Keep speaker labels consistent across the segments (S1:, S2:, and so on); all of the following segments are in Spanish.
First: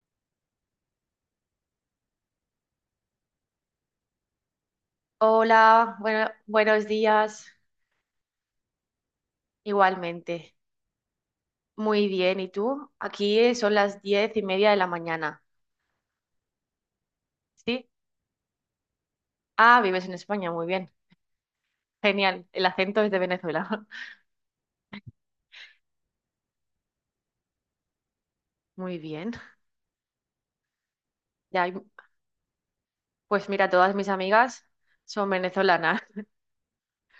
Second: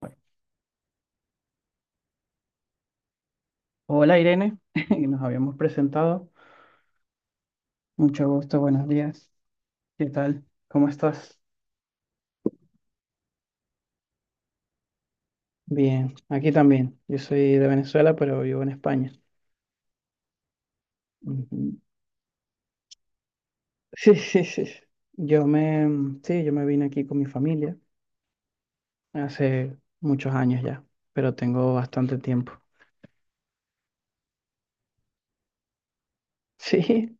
S1: Bueno, hola Irene, nos habíamos
S2: Hola, bueno,
S1: presentado.
S2: buenos días.
S1: Mucho gusto, buenos días. ¿Qué tal?
S2: Igualmente.
S1: ¿Cómo estás?
S2: Muy bien. ¿Y tú? Aquí son las 10:30 de la mañana.
S1: Bien, aquí también. Yo soy de
S2: ¿Sí?
S1: Venezuela, pero vivo en España.
S2: Ah, vives en España. Muy bien.
S1: Ujú.
S2: Genial. El acento es de Venezuela.
S1: Sí, sí, sí. Yo me, sí, yo me vine aquí con mi familia
S2: Muy bien.
S1: hace muchos años ya, pero
S2: Ya,
S1: tengo bastante tiempo.
S2: pues mira, todas mis amigas son venezolanas.
S1: Sí,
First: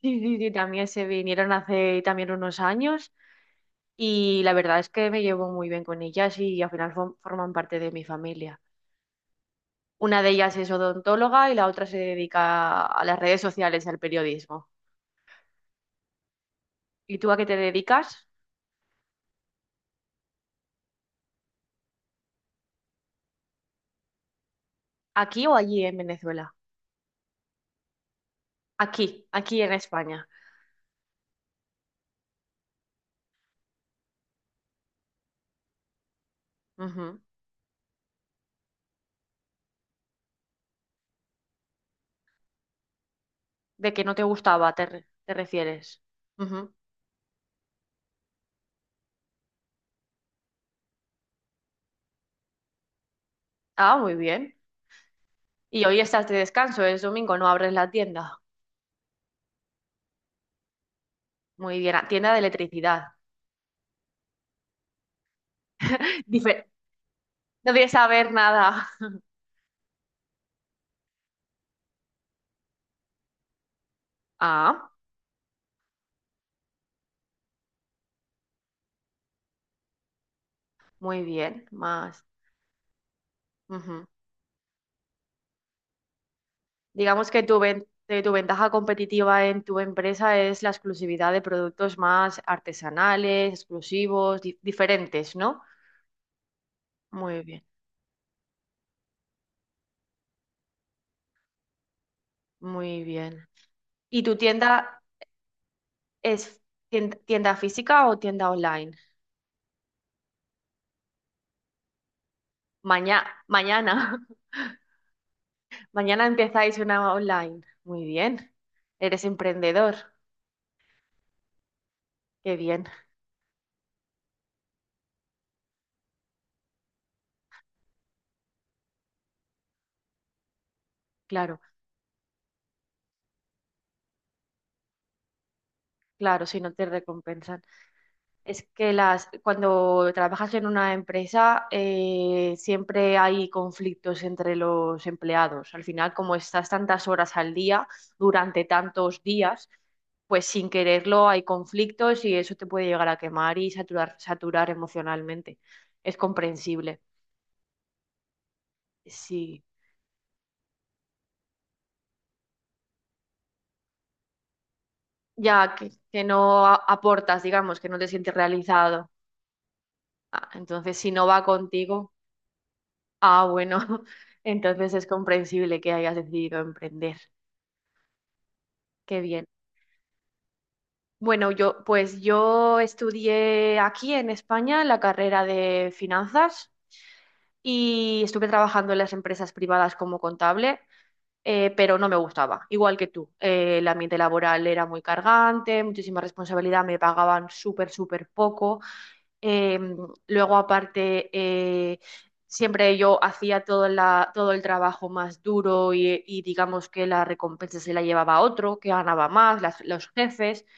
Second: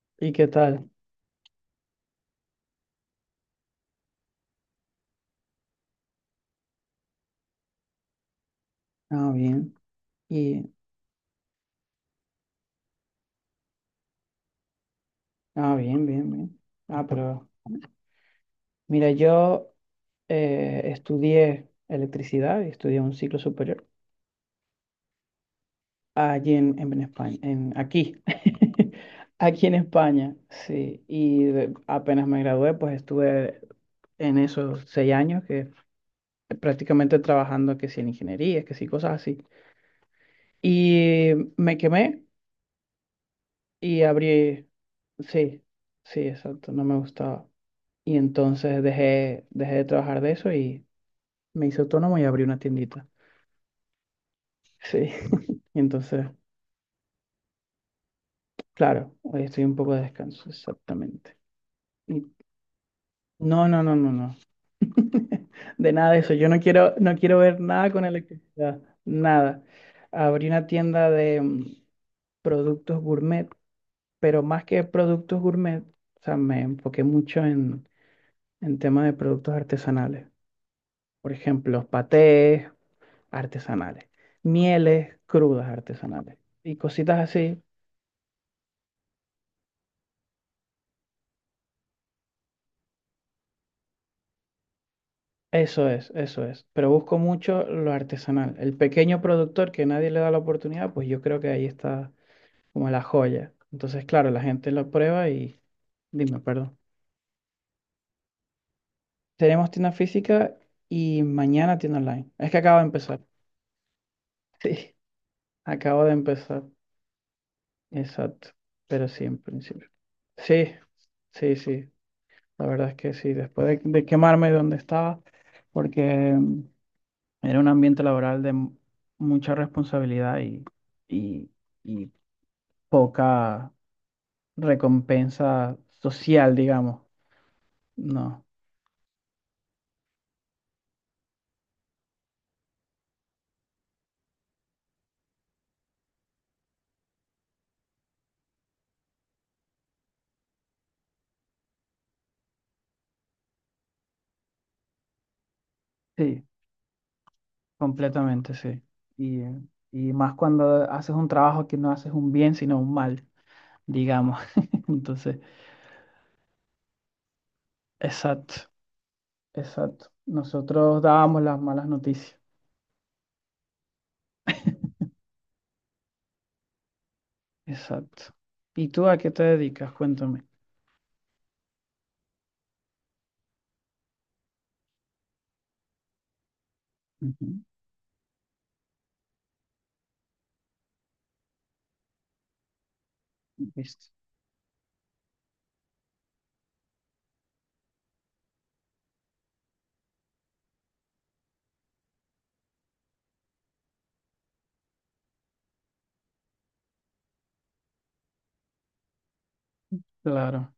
S2: Sí,
S1: ¿y
S2: sí,
S1: qué
S2: sí. También
S1: tal?
S2: se vinieron hace también unos años y la verdad es que me llevo muy bien con ellas y al final forman parte de mi familia.
S1: Ah, bien.
S2: Una de ellas
S1: Y,
S2: es odontóloga y la otra se dedica a las redes sociales, al periodismo.
S1: ah, bien, bien, bien. Ah,
S2: ¿Y tú a qué
S1: pero
S2: te dedicas?
S1: mira, yo estudié electricidad y estudié un ciclo superior.
S2: ¿Aquí o allí en
S1: Allí
S2: Venezuela?
S1: en, en España, aquí,
S2: Aquí, aquí
S1: aquí
S2: en
S1: en
S2: España.
S1: España, sí. Y apenas me gradué, pues estuve en esos seis años que prácticamente
S2: Ujú.
S1: trabajando que si en ingeniería, que si cosas así. Y me quemé
S2: De
S1: y
S2: que no te
S1: abrí,
S2: gustaba, te
S1: sí,
S2: refieres.
S1: sí, exacto,
S2: Ujú.
S1: no me gustaba. Y entonces dejé de trabajar de eso y me hice autónomo y abrí una tiendita.
S2: Ah, muy bien.
S1: Sí, y
S2: Y hoy
S1: entonces,
S2: estás de descanso, es domingo, no abres la tienda.
S1: claro, hoy estoy un poco de descanso, exactamente.
S2: Muy bien, ah,
S1: Y-
S2: tienda de electricidad.
S1: no, no, no, no, no. De nada de eso. Yo no
S2: Dife-
S1: quiero, no quiero ver
S2: no
S1: nada
S2: debes
S1: con
S2: saber
S1: electricidad.
S2: nada.
S1: Nada. Abrí una tienda de productos gourmet, pero más que
S2: Ah,
S1: productos gourmet, o sea, me enfoqué mucho en temas de productos artesanales.
S2: muy
S1: Por
S2: bien,
S1: ejemplo,
S2: más.
S1: patés artesanales,
S2: Ujú.
S1: mieles crudas artesanales y cositas
S2: Digamos que
S1: así.
S2: tu ventaja competitiva en tu empresa es la exclusividad de productos más artesanales, exclusivos, diferentes, ¿no?
S1: Eso es, eso es. Pero busco
S2: Muy
S1: mucho
S2: bien.
S1: lo artesanal. El pequeño productor que nadie le da la oportunidad, pues yo creo que ahí está como la
S2: Muy bien.
S1: joya. Entonces,
S2: ¿Y
S1: claro,
S2: tu
S1: la gente lo
S2: tienda
S1: prueba y dime,
S2: es
S1: perdón.
S2: tienda física o tienda online?
S1: Tenemos tienda física y mañana tienda online. Es que acabo de empezar.
S2: Maña- mañana.
S1: Sí, acabo de
S2: Mañana
S1: empezar.
S2: empezáis una online. Muy
S1: Exacto.
S2: bien.
S1: Pero sí,
S2: Eres
S1: en principio.
S2: emprendedor.
S1: Sí, sí, sí.
S2: Qué
S1: La
S2: bien.
S1: verdad es que sí. Después de quemarme donde estaba, porque era un ambiente laboral de mucha responsabilidad y,
S2: Claro,
S1: y poca recompensa
S2: claro,
S1: social,
S2: si no te
S1: digamos.
S2: recompensan.
S1: No.
S2: Es que cuando trabajas en una empresa, siempre hay conflictos entre los empleados. Al final, como estás tantas horas al día, durante tantos días, pues sin quererlo hay conflictos y eso te puede llegar a quemar y saturar, saturar emocionalmente. Es
S1: Sí.
S2: comprensible.
S1: Completamente, sí. Y, eh,
S2: Sí,
S1: y más cuando haces un trabajo que no haces un bien, sino un mal, digamos. Entonces,
S2: ya que no aportas, digamos, que no te sientes
S1: exacto,
S2: realizado.
S1: exacto.
S2: Ah, entonces,
S1: Nosotros
S2: si no
S1: dábamos
S2: va
S1: las malas
S2: contigo,
S1: noticias.
S2: ah, bueno, entonces es comprensible que hayas decidido emprender.
S1: Exacto. ¿Y tú a
S2: Qué
S1: qué te
S2: bien.
S1: dedicas? Cuéntame.
S2: Bueno, yo pues yo estudié aquí en España la carrera de finanzas
S1: Ujú.
S2: y estuve trabajando en las empresas privadas como contable. Pero no me gustaba, igual que tú. El
S1: Listo.
S2: ambiente laboral era muy cargante, muchísima responsabilidad, me pagaban súper, súper poco. Eh, luego aparte, siempre yo hacía todo el trabajo más duro, y digamos que la recompensa se la llevaba otro, que ganaba más, los jefes.
S1: Claro.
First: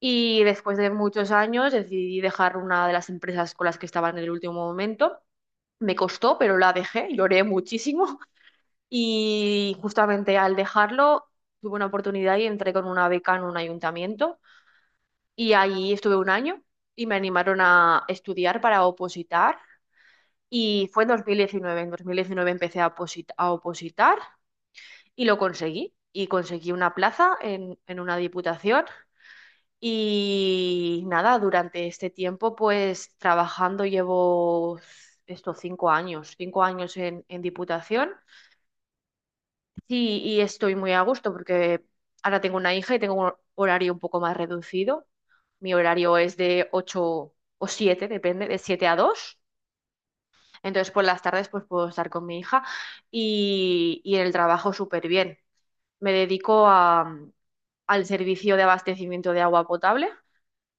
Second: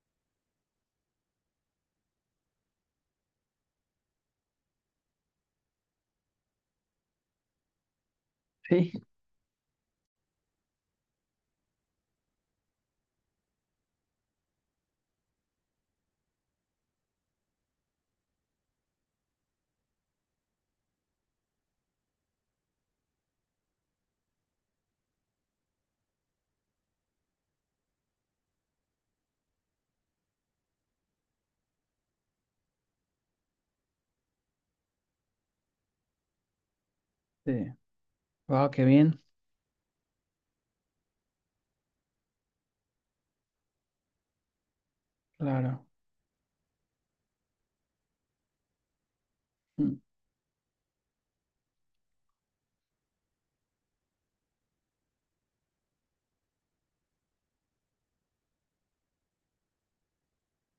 S2: Y después de muchos años decidí dejar una de las empresas con las que estaba en el último momento. Me costó, pero la dejé, lloré muchísimo,
S1: Sí.
S2: y justamente al dejarlo tuve una oportunidad y entré con una beca en un ayuntamiento y ahí estuve un año y me animaron a estudiar para opositar, y fue en 2019. En 2019 empecé a opositar y lo conseguí, y conseguí una plaza en una diputación. Y nada, durante este tiempo, pues trabajando, llevo estos 5 años, 5 años en
S1: Sí.
S2: Diputación,
S1: Wow, qué bien.
S2: y estoy muy a gusto porque ahora tengo una hija y tengo un horario un poco más reducido. Mi
S1: Claro.
S2: horario es de 8 o 7, depende, de 7 a 2.
S1: Mm.
S2: Entonces por las tardes pues puedo estar con mi hija, y en el trabajo súper bien. Me dedico al servicio de abastecimiento de agua potable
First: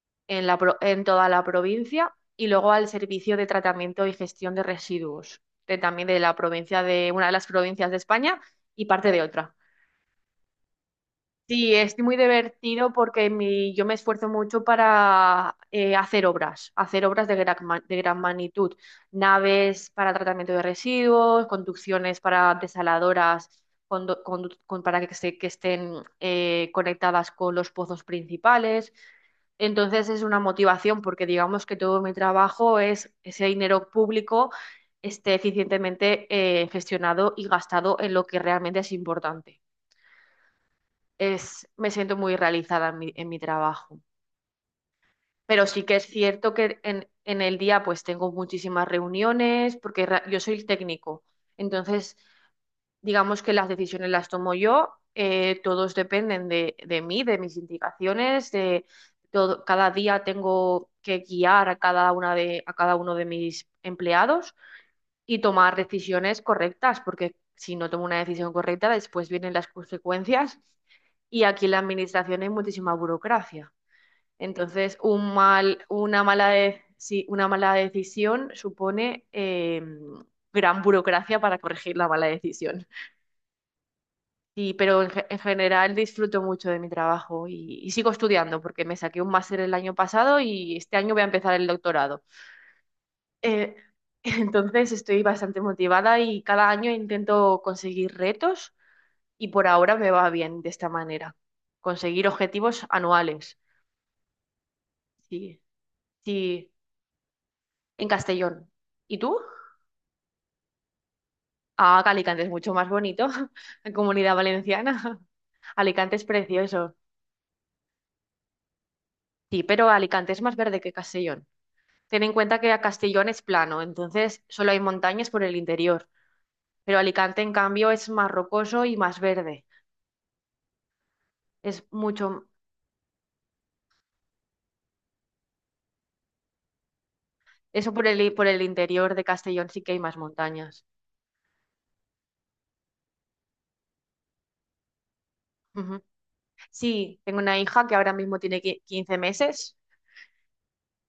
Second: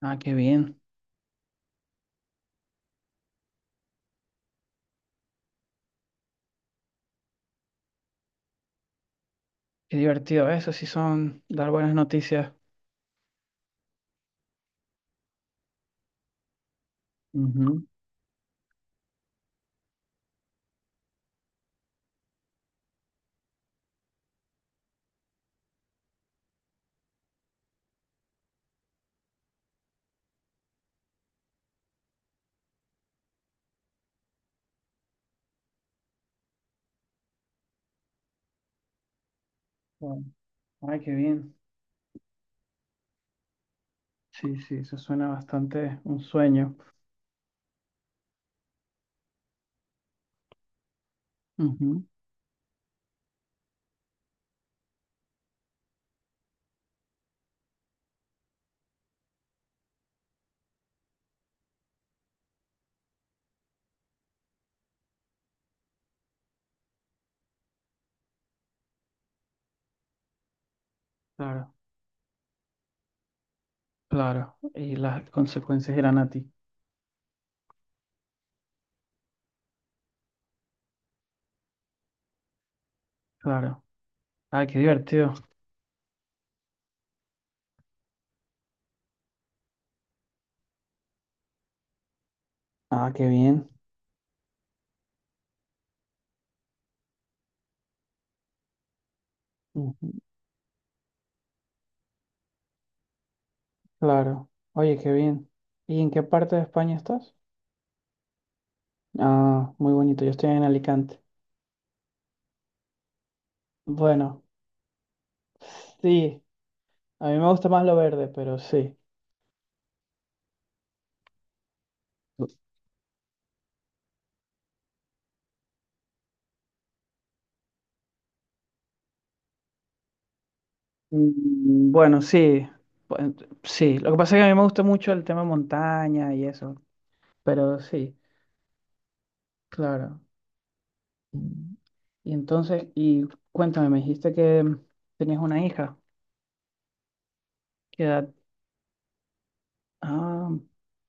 S1: Ah, qué bien.
S2: en toda la provincia, y luego al Servicio de Tratamiento y Gestión de Residuos, también de la provincia, de una de las provincias de España, y parte de otra.
S1: Qué divertido. Eso sí son dar
S2: Sí,
S1: buenas
S2: es muy
S1: noticias.
S2: divertido porque yo me esfuerzo mucho para, hacer obras
S1: Ujú.
S2: de gran magnitud, naves para tratamiento de residuos, conducciones para desaladoras, para que, que estén, conectadas con los pozos principales. Entonces es una motivación porque, digamos, que todo mi trabajo es ese dinero público esté eficientemente, gestionado y gastado en lo que realmente es importante.
S1: Wow. Ay, qué bien.
S2: Me siento muy realizada en mi trabajo.
S1: Sí, sí, eso suena
S2: Pero sí que
S1: bastante
S2: es
S1: un
S2: cierto
S1: sueño.
S2: que en el día pues tengo muchísimas reuniones, porque yo soy el técnico.
S1: Ujú.
S2: Entonces, digamos que las decisiones las tomo yo. Todos dependen de mí, de mis indicaciones, de todo. Cada día tengo que guiar a cada una de, a cada uno de mis empleados y tomar decisiones correctas, porque si no tomo una decisión correcta, después vienen las consecuencias, y aquí en
S1: Claro,
S2: la administración hay muchísima burocracia.
S1: claro. Y
S2: Entonces,
S1: las
S2: un mal,
S1: consecuencias irán
S2: una
S1: a ti.
S2: mala de- sí, una mala decisión supone, gran burocracia para corregir la mala decisión.
S1: Claro. Ah,
S2: Sí,
S1: qué
S2: pero
S1: divertido.
S2: en general disfruto mucho de mi trabajo, y sigo estudiando porque me saqué un máster el año pasado y este año voy a empezar el doctorado.
S1: Ah, qué bien.
S2: Eh, entonces, estoy bastante motivada y cada año intento conseguir retos, y por ahora me
S1: Ujú,
S2: va bien de esta manera, conseguir objetivos anuales.
S1: claro. Oye, qué bien.
S2: Sí.
S1: ¿Y en qué parte de
S2: Sí,
S1: España estás?
S2: en Castellón. ¿Y tú?
S1: Ah, muy bonito. Yo estoy en Alicante.
S2: Ah, que Alicante es mucho más bonito, en Comunidad
S1: Bueno,
S2: Valenciana. Alicante es
S1: sí.
S2: precioso.
S1: A mí me gusta más lo verde, pero sí.
S2: Sí, pero Alicante es más verde que Castellón. Ten en cuenta que Castellón es plano, entonces solo hay montañas por el interior, pero Alicante en cambio es más rocoso y más verde. Es
S1: Mm, bueno,
S2: mucho,
S1: sí. Bueno, sí. Lo que pasa es que a mí me gusta mucho el tema montaña y eso. Pero
S2: eso por
S1: sí,
S2: el, por el interior de Castellón sí que hay más
S1: claro.
S2: montañas.
S1: Mm. Y entonces, y cuéntame, me dijiste que tenías una hija.
S2: Ujú. Sí, tengo una hija que
S1: ¿Qué
S2: ahora
S1: edad?
S2: mismo tiene 15 meses.
S1: Ah,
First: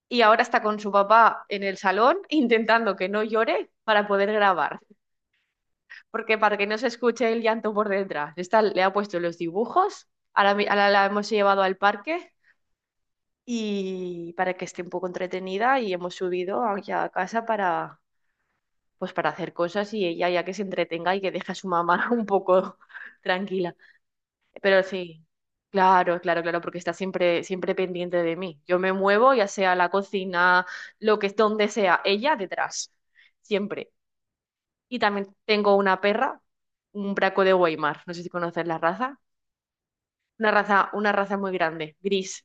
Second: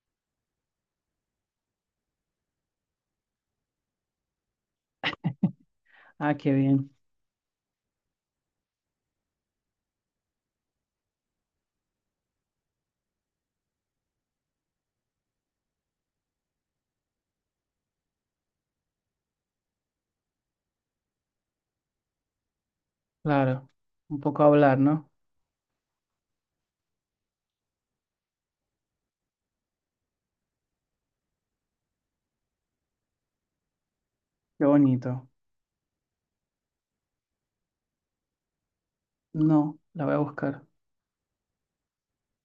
S2: Y ahora está con su papá en el salón, intentando que no llore para poder grabar,
S1: ah,
S2: porque
S1: qué
S2: para que no se
S1: bien.
S2: escuche el llanto por detrás. Está, le ha puesto los dibujos. Ahora, ahora la hemos llevado al parque y para que esté un poco entretenida, y hemos subido aquí a casa para, pues, para hacer cosas y ella ya que se entretenga y que deje a su mamá un poco
S1: Claro.
S2: tranquila.
S1: Un poco hablar,
S2: Pero
S1: ¿no?
S2: sí, claro, claro, claro, porque está siempre, siempre pendiente de mí. Yo me muevo, ya sea a la cocina, lo que es, donde sea, ella detrás, siempre.
S1: Qué
S2: Y
S1: bonito.
S2: también tengo una perra, un braco de Weimar, no sé si conoces la raza.
S1: No, la voy a
S2: Una
S1: buscar.
S2: raza, una raza muy grande, gris.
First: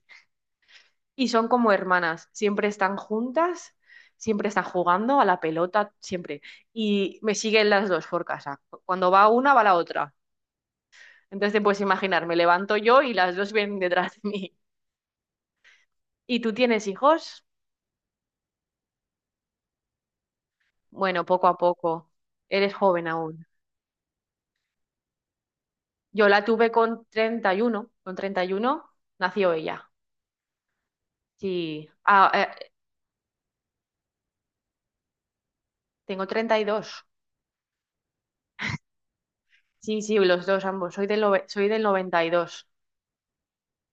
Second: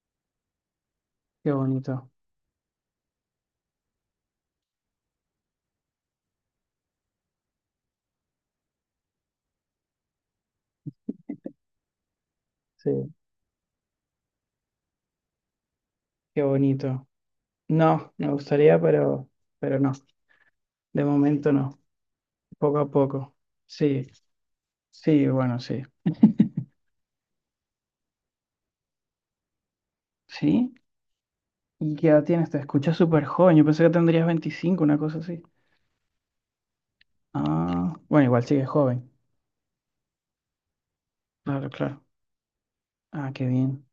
S2: Y son
S1: Qué
S2: como
S1: bonito.
S2: hermanas, siempre están juntas, siempre están jugando a la pelota, siempre. Y me siguen las dos por casa. Cuando va una, va la otra. Entonces te puedes imaginar, me levanto
S1: Sí,
S2: yo y las dos vienen detrás de mí. ¿Y
S1: qué
S2: tú tienes
S1: bonito.
S2: hijos?
S1: No, me gustaría, pero no. De
S2: Bueno, poco
S1: momento
S2: a
S1: no.
S2: poco. Eres
S1: Poco a
S2: joven
S1: poco.
S2: aún.
S1: Sí, sí, bueno, sí.
S2: Yo la tuve con 31. Con 31 nació ella.
S1: Sí.
S2: Sí.
S1: ¿Y qué edad
S2: Ah,
S1: tienes? Te escuchas súper joven. Yo pensé que tendrías 25, una cosa así.
S2: tengo 32.
S1: Ah, bueno, igual sigues joven.
S2: Sí, sí, los dos ambos. Soy
S1: Claro,
S2: del
S1: claro.
S2: 92.
S1: Ah, qué bien,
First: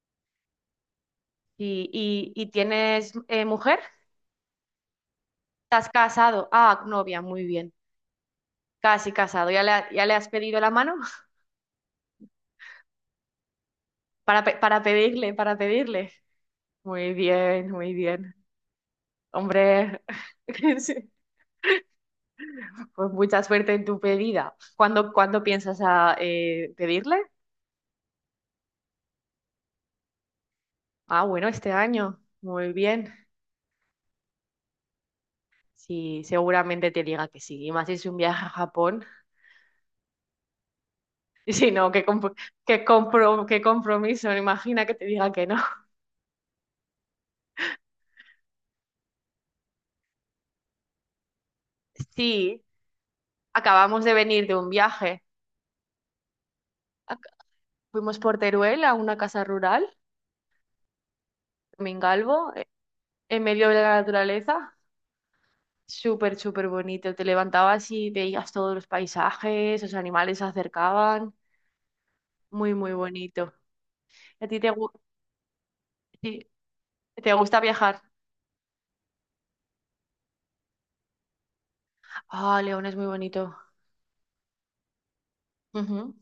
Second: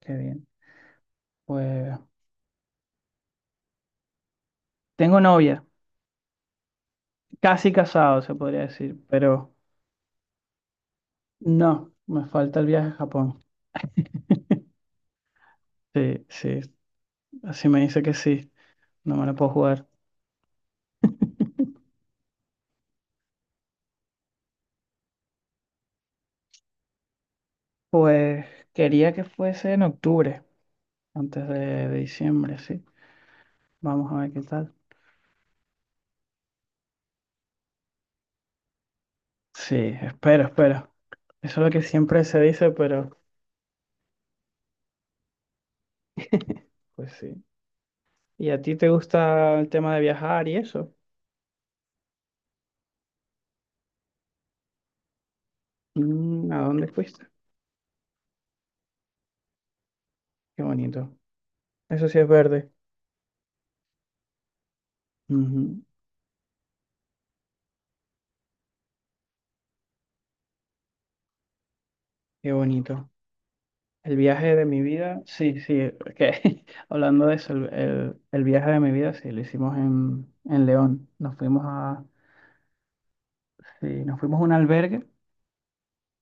S1: qué bien.
S2: Y, dos.
S1: Pues
S2: Y tienes mujer?
S1: tengo novia,
S2: ¿Estás casado? Ah, novia, muy
S1: casi
S2: bien.
S1: casado, se podría decir,
S2: Casi casado.
S1: pero
S2: Ya le has pedido la mano?
S1: no, me falta el viaje a Japón.
S2: Para pedirle, para pedirle.
S1: Sí, sí,
S2: Muy
S1: así
S2: bien,
S1: me
S2: muy
S1: dice que
S2: bien.
S1: sí, no me lo puedo jugar.
S2: Hombre, sí. Pues mucha suerte en tu pedida. ¿Cuándo piensas pedirle?
S1: Pues quería que fuese en octubre,
S2: Ah,
S1: antes
S2: bueno, este
S1: de
S2: año.
S1: diciembre,
S2: Muy
S1: sí.
S2: bien.
S1: Vamos a ver qué tal.
S2: Sí, seguramente te diga que sí. Y más si es un viaje a Japón.
S1: Sí, espero, espero.
S2: Y
S1: Eso es lo
S2: si
S1: que
S2: no,
S1: siempre se dice, pero
S2: qué compromiso. Imagina que te diga que no.
S1: pues sí. ¿Y a ti te gusta el tema de viajar y eso?
S2: Sí, acabamos de venir de un viaje.
S1: Mm, ¿a dónde fuiste?
S2: Ac- Fuimos por Teruel a una casa rural,
S1: Qué bonito. Eso sí es
S2: Mingalvo,
S1: verde.
S2: en medio de la naturaleza.
S1: Ujú,
S2: Súper, súper bonito. Te levantabas y veías todos los paisajes, los animales se acercaban.
S1: qué
S2: Muy, muy
S1: bonito.
S2: bonito.
S1: El
S2: ¿A
S1: viaje
S2: ti
S1: de mi vida, sí, sí, es
S2: sí,
S1: que hablando
S2: te
S1: de eso,
S2: gusta viajar?
S1: el viaje de mi vida, sí, lo hicimos en León. Nos fuimos a,
S2: Ah, León es muy bonito.
S1: sí, nos fuimos a un albergue
S2: Ujú.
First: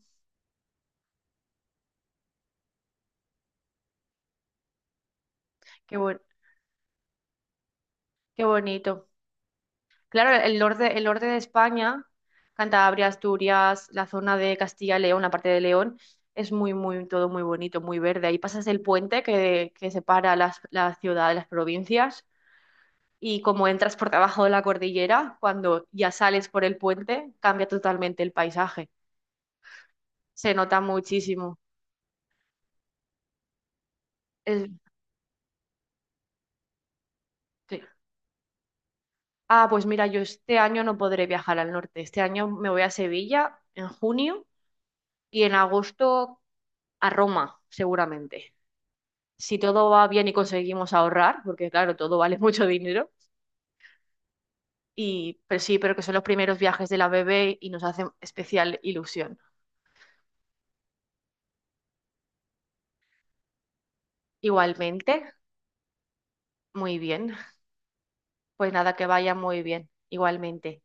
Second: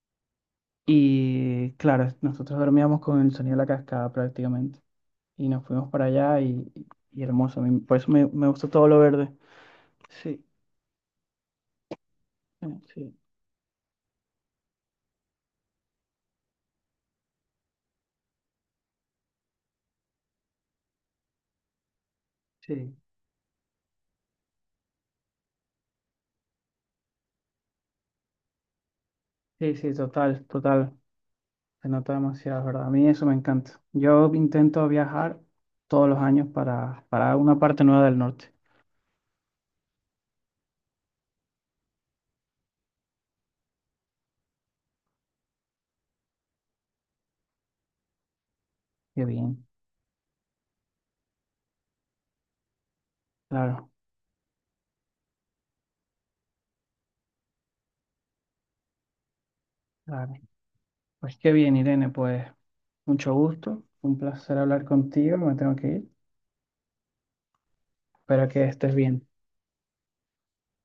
S1: y, claro, nosotros dormíamos con el sonido de la cascada prácticamente. Y nos fuimos
S2: Qué
S1: para
S2: buen-
S1: allá y hermoso. A mí, por eso me,
S2: Qué
S1: me gusta todo lo
S2: bonito.
S1: verde.
S2: Claro,
S1: Sí,
S2: el norte de España,
S1: eh,
S2: Cantabria,
S1: sí,
S2: Asturias, la zona de Castilla y León, la parte de León, es muy, muy, todo muy bonito, muy verde. Ahí pasas el puente que separa la ciudad de las provincias,
S1: sí,
S2: y como entras por debajo de la cordillera, cuando ya sales por el puente, cambia totalmente el paisaje.
S1: sí, sí, total,
S2: Se nota
S1: total.
S2: muchísimo.
S1: Se nota demasiado, ¿es verdad? A mí eso me encanta. Yo
S2: Es-
S1: intento viajar todos los años para una
S2: sí.
S1: parte nueva del norte.
S2: Ah, pues mira, yo este año no podré viajar al norte. Este año me voy a Sevilla en junio y en agosto a Roma, seguramente.
S1: Qué
S2: Si
S1: bien.
S2: todo va bien y conseguimos ahorrar, porque claro, todo vale mucho dinero.
S1: Claro,
S2: Y, pero sí, pero que son los primeros viajes de la bebé y nos hacen especial ilusión.
S1: claro. Pues qué bien, Irene, pues mucho gusto, un placer hablar
S2: Igualmente,
S1: contigo, me tengo que ir,
S2: muy bien.
S1: espero que
S2: Pues
S1: estés
S2: nada, que
S1: bien.
S2: vaya muy bien. Igualmente.